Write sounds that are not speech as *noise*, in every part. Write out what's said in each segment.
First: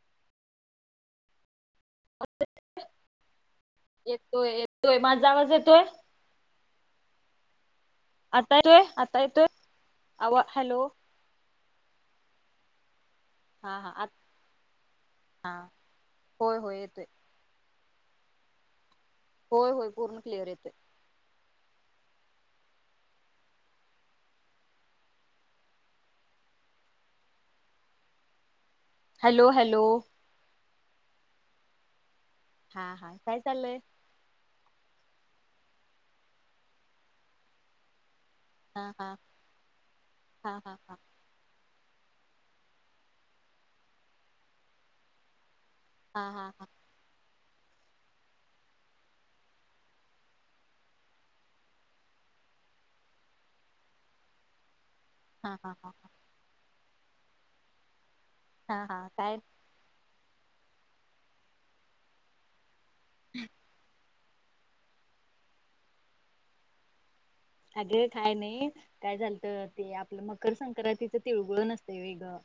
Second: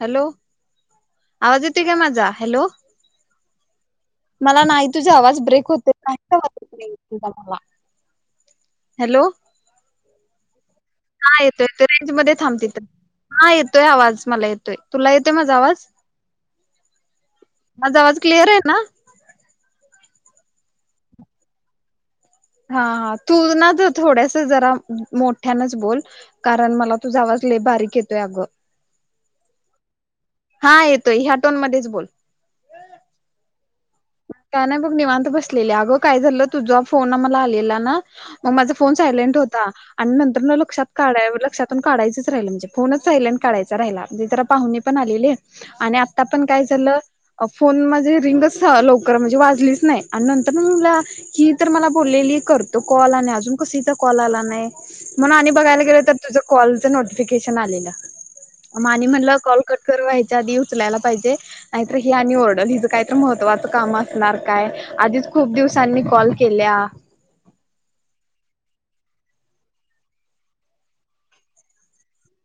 Hello आवाज का माझा हॅलो येतोय मला नाही येतोय तुझा माझा आवाज ब्रेक येतोय होते का वा आता येतोय आता येतोय आ हॅलो येतो रेंज मध्ये थांबते हा येतोय आवाज मला येतोय तुला येतोय हा माझा आवाज होय होय येतोय माझा आवाज क्लिअर आहे ना होय होय पूर्ण क्लिअर येते हा हा तू ना तर थोड्यास जरा मोठ्यानच बोल कारण मला तुझावाज ले बारीक येतोय अगं हॅलो हॅलो हा येतोय ह्या टोन मध्येच बोल हा हा काय चाललय काय नाही बघ निवांत बसलेले अगं काय झालं तुझा फोन मला आलेला ना मग माझा हा फोन हा सायलेट होता आणि नंतर हा हा लक्षात हा काढा लक्षात काढायच राहिलं म्हणजे फोनच सायलेट काढय राहिलाणे तर पाहुणी पण आले आहे आणि आता हा पण हा काय हा झालं फोन म्हणजे रिंगच लवकर म्हणजे वाजलीच नाही आणि नंतर म मुला ही तर मला बोललेली करतो कॉल आणि अजून कसचा कॉल आला नाही म्हणून आ आणि हा बघायला गेलं तर तुझ कॉल नफिकेशन आ हा हा माने काय म्हणला कॉल कट कवायच आ उचलायला पाहिजे नाही हे ल मह असणार काय आधीच खूप दिवसांनी कॉल केल्या अगे काय नाही काय झालत ते आपलं मकर संक्रांतीचं तिळगुळ नसत वेगळं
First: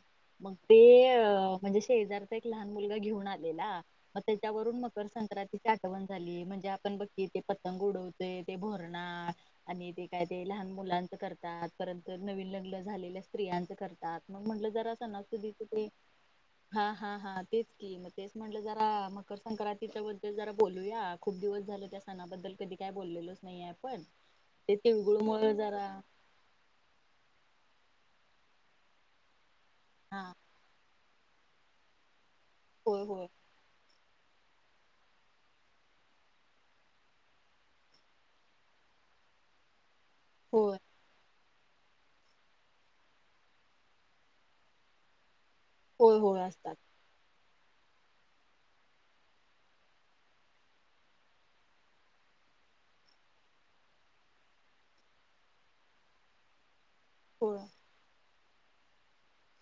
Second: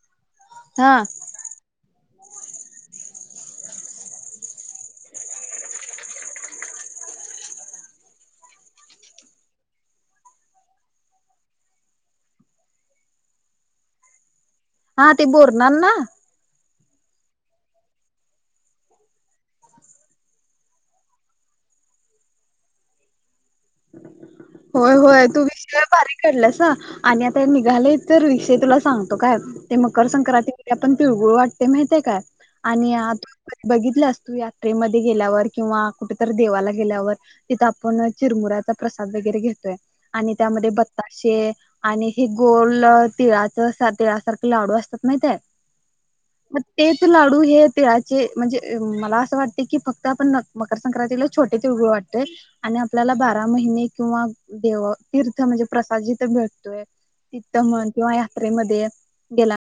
मग ते हा अ म्हणजे शेजार एक लहान मुलगा घेऊन आलेला मग त्याच्यावरून मकर संक्रांतीची आठवण झाली म्हणजे आपण बघ ते पतंग उडवते ते भरणा आणि ते काय ते लहान मुलांचं करतात परंत नवीन लग्न झालेल्या स्त्रियांचं करतात मग म्हंटलं जरा असं हा ना ते तुझी बोलणार तु ना हा हा हा तेच की मग तेच म्हटलं जरा मकर संक्रांतीच्या बद्दल जरा बोलूया खूप दिवस झालं त्या सणाबद्दल कधी काय बोललेल नाही आहे पण होय होय तू विषय बारीक काढलास ना आणि आता निा आले तर विषय तुला सांगतो काय ते मकर हा संक्रांतीमध्ये आपण तिळगुळ वाटते माहितय का? आणि होय आत होय बघितल्यास? तू यात्रेमध्ये गेल्यावर किंवा कुठेतरी देवाला गेल्यावर तिथं आपण चिरमुरात प्रसाद वगैरे घेतोय. आणि त्यामध्ये होय बताशे आणि हे गोल तिळाच तिळासारखे लाडू असतात माहित आहे. होय होय म असतात तेच लाडू हे तिळाचे म्हणजे मला अस वाटत की फक्त मकर संक्रांतीला छोटे तिळगुळ वाटतोय आणि आप बारा महिने किंवा देव तीर्थ म्हणजे प्रसाद जिथे भेटतोय तिथ होय म्हण किंवा ह्या. यात्रे मध्ये गेला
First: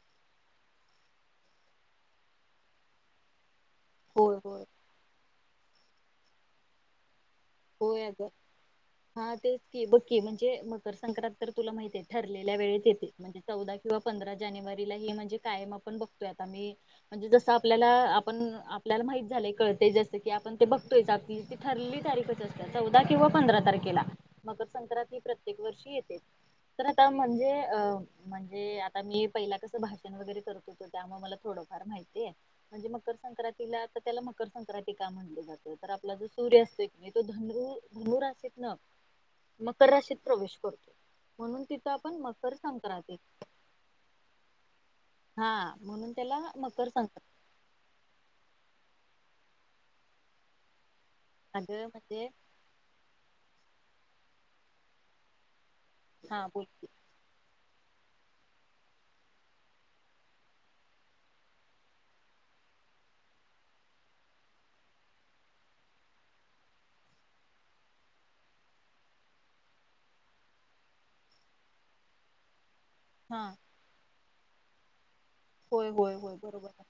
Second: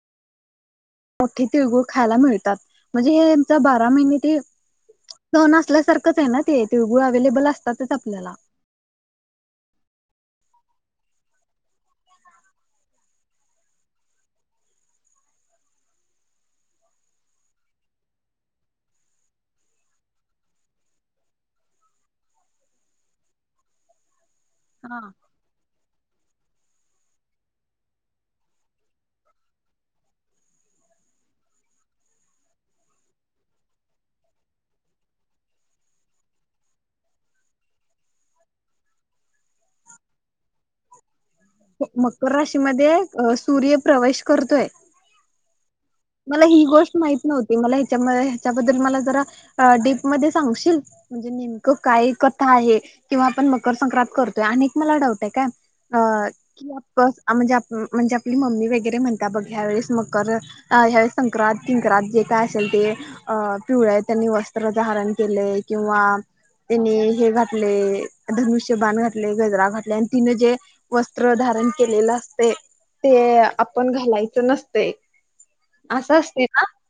मोठी तिळगूळ खायला मिळतात म्हणजे हे. बारा महिने होय ते. होय सन असल्यासारखंच आहे ना ते तिळगुळ. अवेलेबल असतातच होय अगं आपल्याला. हा तेच की बघकी म्हणजे मकर संक्रांत तर तुला माहित आहे, ठरलेल्या वेळेत येते म्हणजे चौदा किंवा पंधरा, जानेवारीला हे म्हणजे, कायम आपण बघतोय आता मी म्हणजे जसं आपल्याला आपण आपल्याला माहित झालय कळतंय जसे की, आपण ते बघतोय की आता ठरलेली तारीख असतं. चौदा किंवा पंधरा तारखेला. मकर संक्रांती प्रत्येक वर्षी येते. तर आता म्हणजे अ म्हणजे आता मी पहिला कस भाषण वगैरे करत होतो, त्यामुळे मला थोडंफार माहितीय म्हणजे मकर संक्रांतीला त्याला मकर संक्रांती का म्हणली जाते, तर आपला जो सूर्य असतोय. तो धनु धनुराशीत ना मकर राशीत प्रवेश करतो. म्हणून तिथं आपण मकर राशी संक्रांती मध्ये सूर्य प्रवेश करतोय? हा म्हणून त्याला मला ही मकर गोष्ट माहित संक्रांत नव्हती मला ह्याच्या ह्याच्याबद्दल. त्यात मला जरा डीप मध्ये सांगशील. म्हणजे नेमकं अगं काय म्हणजे कथा आहे, किंवा आपण मग. मकर संक्रत करतोय अनेक मला डाऊट आहे काय. अ हा बोल की *unintelligible* आप म्हणजे म्हणजे आपली मम्मी वगैरे म्हणता बघ ह्या वेळेस मकर. अ ह्यावेळी संक्रात किंक्रात जे काय असेल ते अ पिवळ त्यांनी वस्त्र धारण केलय, किंवा त्यांनी हे घातलेय धनुष्य बाण घातलेय, गजरा घातलेय आणि तिने जे वस्त्र धारण केलेलं असतय. ते हा आपण घालायचं नसत. ते. होय होय होय बरोबर आहे.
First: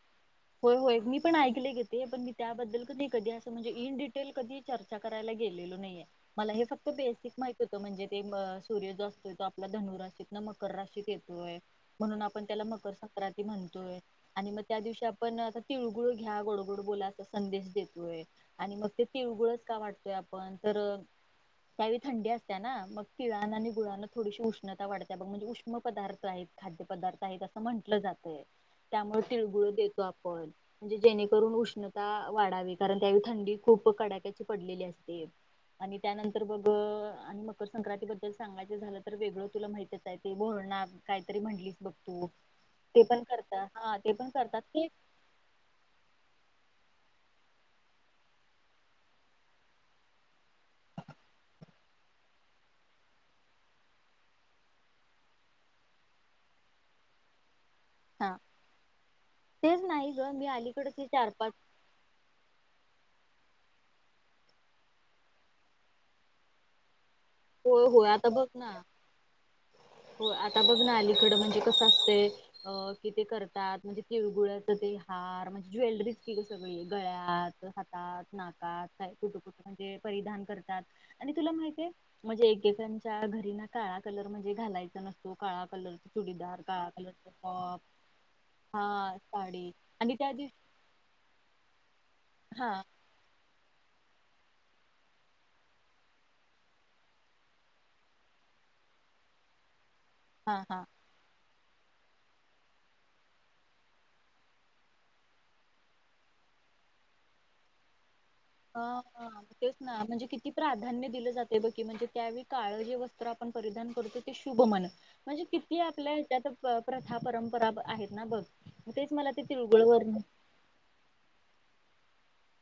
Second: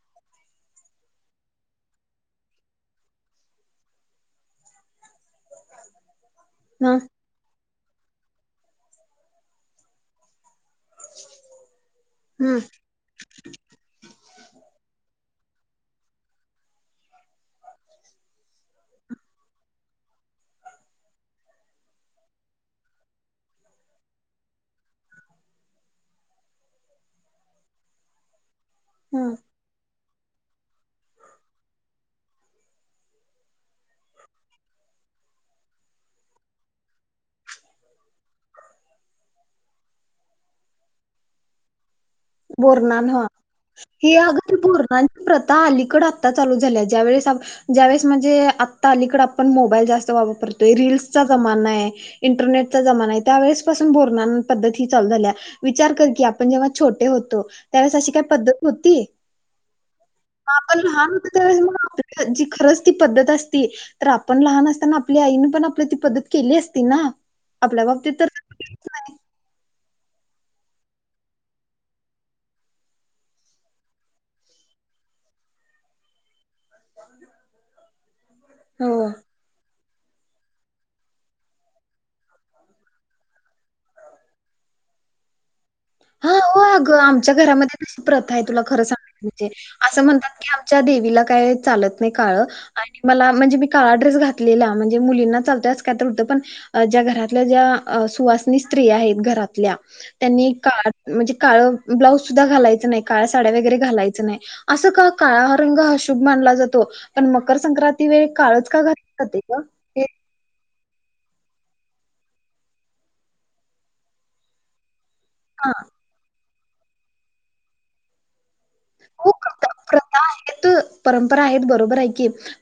होय होय मी पण ऐकले ग ते पण मी त्याबद्दल कधी कधी अस म्हणजे इन डिटेल कधी चर्चा कर म गेलेलो नाही, मला हे फक्त हा बेसिक माहिती. तिथं म्हणजे ते सूर्य जो असतो तो आपला धनु राशीत. मकर राशीत येतोय म्हणून आपण हा त्याला मकर संक्रांत. होय आणि मग त्या दिवशी आपण आता तिळगुळ घ्या गोडगोड बोला अस संदेश देतोय, आणि मग ते तिळगुळच का वाटतोय आपण तर त्यावेळी थंडी असत्या ना मग तिळाना आणि गुळाना थोडीशी उष्णता वाढते, मग म्हणजे उष्म पदार्थ आहेत खाद्य पदार्थ आहेत असं म्हटलं जातं. हो. त्यामुळे हा तिळगुळ देत त आपण म्हणजे जेणेकरून उष्णता वाढावी कारण त्यावेळी थंडी खूप कडाक्याची पडलेली असते, आणि त्यानंतर बघग आणि मकर संक्रांती बद्दल सांगायच झालं तर वेगळं तुला माहच आहे, ते बोल ना कायतरी म्हटलीच बघ. ते. पण *unintelligible* करतात हा ते हे पण अगर करतात ते पोरनाची प्रथा अलीकड आता चालू झा त्या वेळेस ज्या वळेस म्हणजे आता अलीकड आपण मोबाईल जास्त वापरतोय रीलसचा जमाना आहे, इंटरनेटचा जमाना आहे, त्यावेेळेस पासून बोर पद्धती चाल झाल्या विचार कर की आपण जेव्हा छोटे. होतो. त्यावेळेस अशी काही हा पद्धत होती, तेच नाही ग मी आपण अलीकडेच हे लहान होत चार पाच त्यावेळेस मग आप जी खरंच ती पद्धत असती तर आपण लहान असताना आपल्या आईन पण आपली ती पद्धत केली असती ना. हो आपल्या होय बाबतीत तर आता बघ ना हो आता बघ ना अलीकडं म्हणजे कसं असतय अ कि ते करतात म्हणजे तिळगुळच ते हार म्हणजे ज्वेलरी सगळी गळ्यात हातात नाकात हो का कुठं कुठं परिधान करतात आणि तुला माहित आहेय म्हणजे एकेकांच्या घरी ना काळा कलर म्हणजे घालायचा नसतो काळा कलरचा हा चुडीदार हो काळा अग कलरचा आमच्या घरामध्ये टॉप तशी प्रथा आहे. तुला खरं सांगायच हा म्हणजे साडी असं आणि त्या म्हणतात की दिवशी आमच्या देवीला काय चालत नाही का ळ हा आणि मला म्हणजे मी काळा ड्रेस घातलेला. म्हणजे मुलींना चालतय असं कायतर होत. पण घरातल्या ज्या सुवासनी स्त्रीया आहेत. घरातल्या त्यांनी हा हा काळ म्हणजे, काळ ब्लाऊज सुद्धा घालायचं नाही. काळ्या साड्या वगैरे घालायचं नाही. असं का, काळा रंग अशुभ मानला जातो पण मकर संक्रांती वेळी काळच ह का घातलं हा जाते गं? तेच ना हे म्हणजे किती प्रा धान्य दिलं जाते बघ की म्हणजे त्यावेळी काळ जे वस्त्र आपण परिधान करतो ते शुभ म्हण. म्हणजे हां. किती आपल्या ह्याच्यात, प्रथा परंपरा आहेत ना बघ. तेच मला हो ते प्रथा तिळगुळ वरण प्रथा आहेत, परंपरा आहेत बरोबर आहे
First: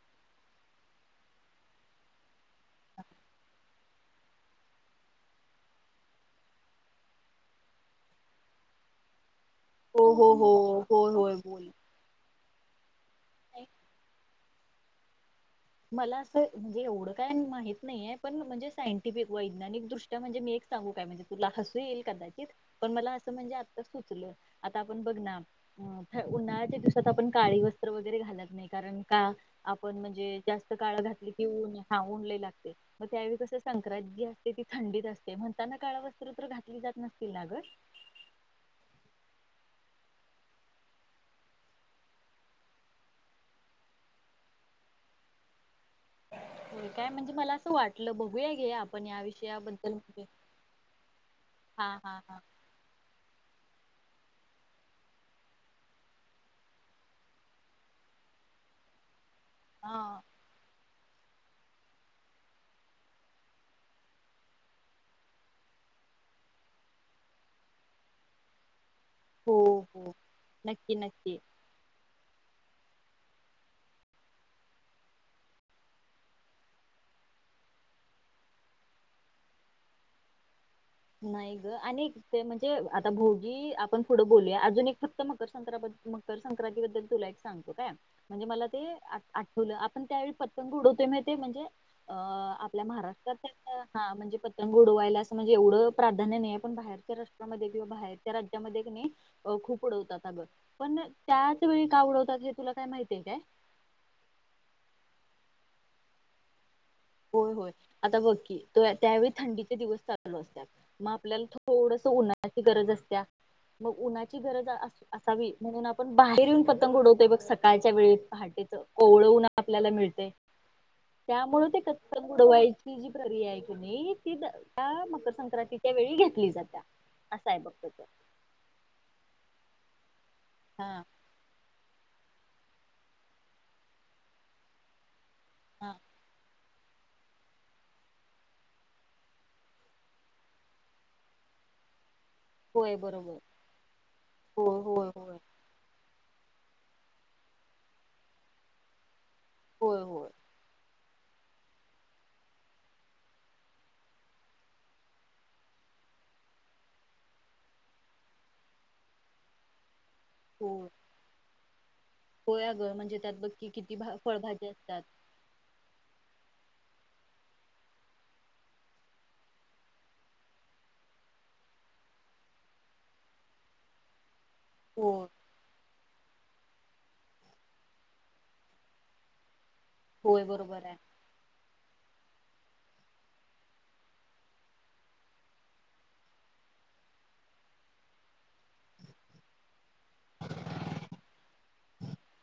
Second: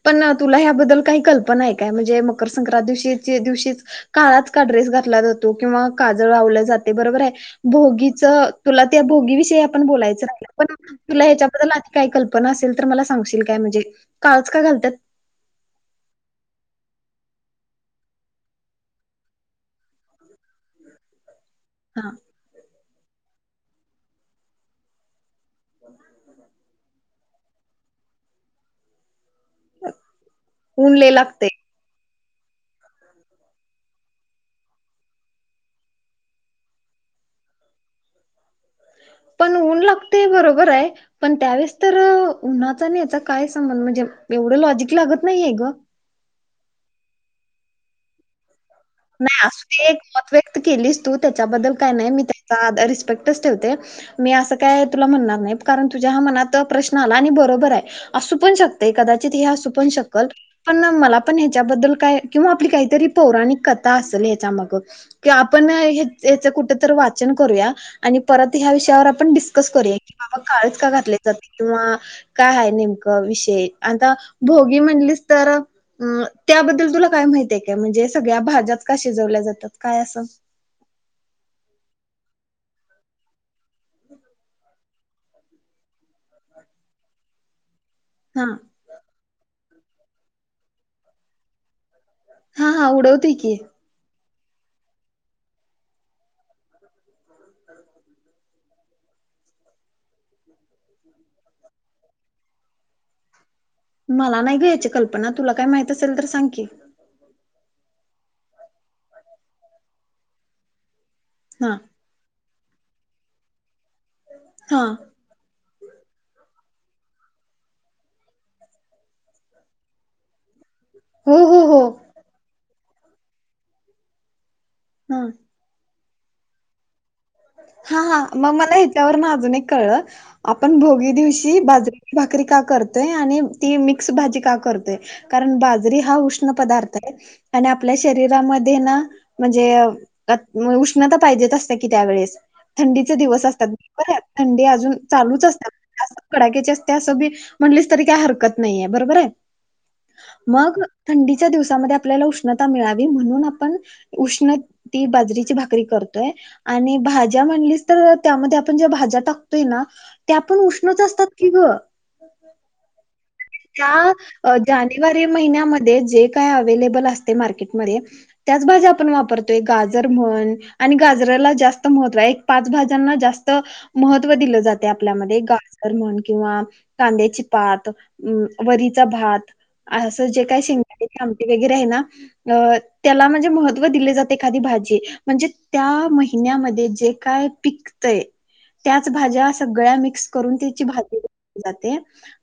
पण तुला ह्या बद्दल काय कल्पना आहे काय म्हणजे मकर संक्रांती दिवशीच काळाच का ड्रेस घातला जातो. काजळ लावलं जाते, बरोबर आहे. भोगीच तुला त्या भोगी दिवशी, ते आपण हो बोलायचं हो राहील. पण हो आपण होय तुला होय बोल ह्याच्याबद्दल आधी काही कल्पना अस ल तर मला सां गशील काय म्हणजे, काळच का घालत्यात? मला असं म्हणजे एवढं काय माहित नाहीे. पण म्हणजे सायंटिफिक व वैज्ञानिक दृष्ट्या म्हणजे मी एक सांगू काय म्हणजे, तुला हसू येईल. हां कदाचित पण मला असं म्हणजे, सुचल आता आपण बघ ना. अ ह उन्हाळ्याचा दिवसांत आपण काळी वस्त्र वगैरे घालत नाही कारण का? आपण म्हणजे, ऊन काळ लय घातली कि लागतंय. उन लई लागते मग त्यावेळी कस संक्रांती जी असते ती थंडीत असते म्हणताना काळ वस्त्र तर घातली जात नसतील ना ग. पण ऊन लागते बरोबर आहे. पण त्यावेळेस तर उन्हाचा आणि ह्याचा काय संबंध म्हणजे एवढ लॉजिक लागत नाहीय ग. काय म्हणजे मला असं वाटलं बघूया घे आप नाही असुदे ते एक मत व्यक्त केलीस तू त्याच्याबद्दल हा काय नाही हा मी हा त्याचा रिस्पेक्टच ठेवते. मी अस काय तुला म्हणणार नाही तुज्या हा मनात हा प्रश्न आला बरोबर आहे असू पण शकतंय कदाचित. नाही असू पण हा शकल पण- मला पण याच्याबद्दल काय किंवा आपली काहीतरी पोरांनी करा - काय असेल याच्या माग आपणच कुठ वाचन करूया आणि परत ह्या विषयावर! हो डिस्कस करूया हो की बाबा काळच काय नक्की घातले नक्की जाते किंवा - काय आहे नेमकं विषय आता भोगी म्हणलीस तर अं त्याबद्दल तुला काय माहिती आहे काय म्हणजे सगळ्या भाज्या! शिजवल्या जातात काय असं- नाही ग आणि ते म्हणजे आता भोगी आपण पुढं बोलूया अजून एक फक्त मकर संक मकर संक्रांती बद्दल तुला एक सांगतो काय. म्हणजे हा मला ते आठ- आठ तुला आपण त्यावेळी पतंग उडवते माहितीय म्हणजे. अ हा आपल्या हा उडवते की महाराष्ट्राच्या हा म्हणजे - पतंग उडवायला अस म्हणजे एवढं! प्राधान्य नाही पण बाहेरच्या राष्ट्रामध्ये किंवा बाहेरच्या राज्यामध्ये नाही खूप उडवतात अगं पण त्याच वेळी का उडवतात हे तुला काय माहिती आहे काय? मला नाही घ्या याची कल्पना तुला काय माहित असेल तर सांग की? होय- होय आता बघकी त्यावेळी थंडीचे दिवस चालू असत्यात. मग आपल्याला हा थोडस उन्हात! आची गरज असत्या! मग उन्हाची गरज हा अस असावी. म्हणून आपण बाहेर येऊन पतंग उडवतोय बघ सकाळच्या वेळी पहाटेचं कोवळवन आपल्याला मिळते. हो हो हो वयाची जी प्रिया आहे की नाही ती - हा मकर संक्रांतीच्या वेळी - ती घेतली! जात्या असं आहे बघ हा त्याच -हा मग मला हच्यावरून अजून एक कळलं. आपण हा भोगी दिवशी बाजरी भाकरी का करतोय? आणि ती मिक्स भाजी का करतेय? कारण बाजरी हा उष्ण पदार्थ आणि आपल्या शरीरामध्ये उष्णता पाहिजे असते की त्या वेळेसम्हणून होय थंडीचे बरोबर दिवस असतात बर थंडी होय अजून होय होय चालूच असते कडाक्याचे असते असं पण म्हणलीस तरी काही हरकत नाही बरोबर आहे? होय होय मग थंडीच्या दिवसामध्ये आपल्याला उष्णता मिळावी म्हणून आपण उष्ण ती बाजरीची भाकरी करतोय आणि भाज एकत्र करतो भाज्या म्हणली तर त्यामध्ये आपण ज्या भाज्या टाकतोय ना त्या पण होय उष्णच असतात की ग होय अगं म्हणजे त्यात बघ की किती भा त्या फळभाजी असतात जानेवारी महिन्यामध्ये जे काय उपलब्ध आहे ज्या भाज्या उपलब्ध असतात त्याच आपण वापरतो जसे की गाजरम्हण एक पाच भाज्यांना जास्त महत्व दिलं जात होय आपल्यामध्ये गाजर म्हण किंवा कांद्याची पात, वरई चा भात असं जे होय काय बरोबर आहे शेंगदाण्याची आमटी म्हणजे एखादी भजी, त्या महिन्या मध्ये जे काय पिकतय त्याच भाज्या सगळ्या एकत्र करून त्याची भाजी केली जाते.,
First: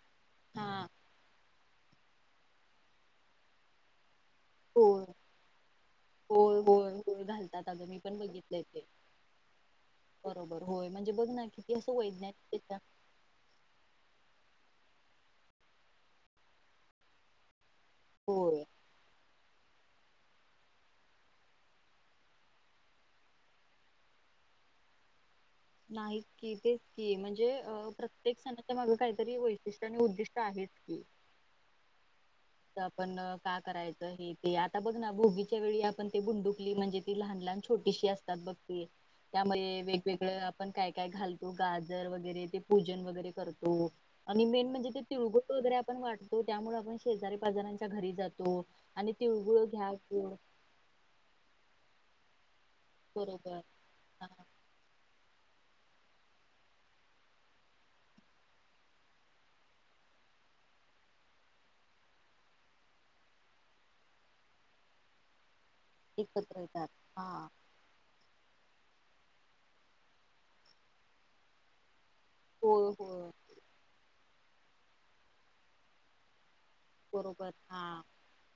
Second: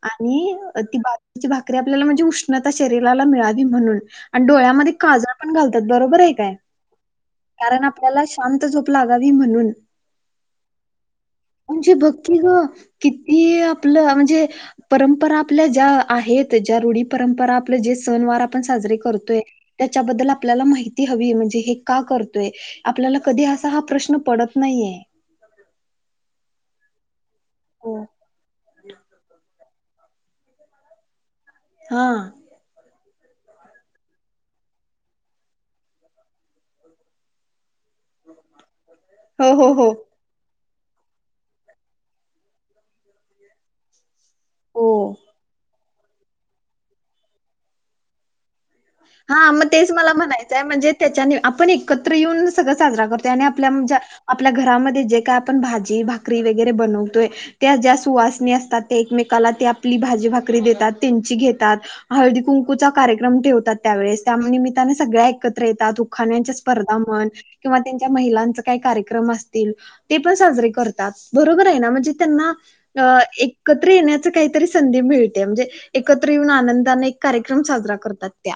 आणि हा ती भाजरी ची भाकरी आपल्याला म्हणजे उष्णता शरीराला मिळावी म्हणून आणि डोळ्यामध्ये होय काजळ पण घालतात. बरोबर आहे का? होय होय होय घालतात कारण अगं मी पण आपल्याला बघितलंय शांत ते झोप लागावी म्हण, बरोबर होय म्हणजे बघ ना किती म्हणजे असं बघ कीं ग वैज्ञानिक किती आपलं म्हणजे परंपरा आपल्या ज्या आहेत ज्या रूढी परंपरा आपलं जे सण वार आपण होय साजरे करतोय त्याच्याबद्दल आपल्याला माहिती हवी म्हणजे हे का करतोय? आपल्याला कधी असा हा प्रश्न पडत नाहीये नाही की तेच की म्हणजे? हो. प्रत्ये काहीतर *inaudible* उद्दिष्ट आहे की हा तर आपण का करायचं हे ते आता बघ ना भोगी च्या वेळी आपण ते बुंडुकली म्हणजे ती लहान-लहान छोटीशी असतात बघ हो हो त्यामध्ये हो वेगवेगळ आपण काय काय घालतो गाजर वगैरे ते पूजन वगैरे करतो आणि मेन म्हणजे ते हो तिळगोट वगैरे आपण वाटतो त्यामुळे आपण शेजारी पाजार्यांन च्या घरी जातो आणि हा तिळगुळ मग तेच घ्या मला गोड म्हणायचंय म्हणजे त्याच्याने आपण एक एकत्र येऊन साजरा बरोबर करतो, हा आपल्या घरामध्ये जे काय आपण भाजी भाकरी वगैरे बनवतोय त्या ज्या सुवासनी असतात त्या एकमेकाला आपली भाजी भाकरी देतात त्यांची घेतात हळदी कुंकूचा कार्यक्रम ठेव त्यावेळेस त्यामुळे मी त्यांना सगळ्या ऐकत खाण्या एकत्र येतात स्पर्धा म्हण हा किंवा त्यांच्या महिलांच काही कार्यक्रम अस ते पण साजरे करतात बरोबर आहे म्हणजे त्यांना होय होय एकत्र ये *inaudible* आनंदाने एक बरोबर कार्यक्रम हा साजरा करतात त्या.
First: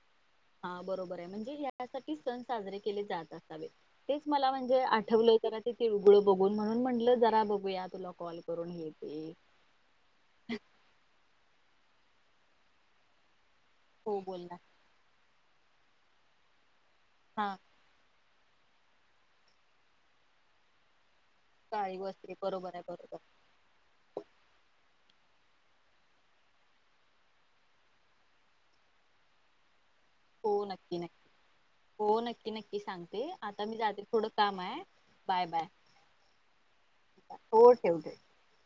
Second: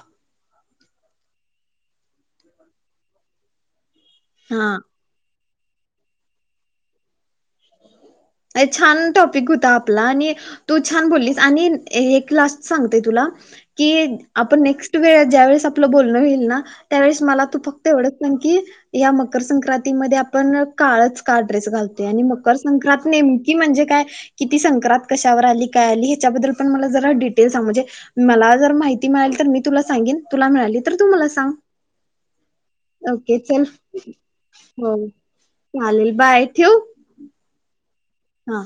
हा बरोबर आहे म्हणजे हसाठी सण साजरे केले जात असावे तेच मला हां. म्हणजे आठवलं तर तिळगुळ बघून म्हणून म्हटलं जरा बघूया तुला कॉल करून हे छान ते. टॉपिक होता आपला आणि तू छान बोललीस आणि एक लास्ट सांगतेय तुला. की हो बोल ना. आपण नेक्स्ट वेळ ज्या वेळेस आपलं बोलणं होईल ना. त्यावेळेस मला हा तू फक्त एवढच. सांग की या मकर संक्रांती मधे आपण काळच. का ड्रेस काळी घालतोय. आणि वस्त्रे मकर बरोबर आहे संक्रांत बरोबर नेमकी म्हणजे काय की ती संक्रांत कशावर आली, काय आली हेच्या बद्दल पण मला डिटेल सांग. म्हणजे मला जर माहिती मिळाली तर मी तुला. सांगेन. तुला हो मिळाली तर नक्की तू नक्की मला सांग हो नक्की नक्की सांगते. ओके चल आता मी जाते थोडं काम आहे हो बाय बाय. चालेल बाय ठेऊ येऊदे. हा.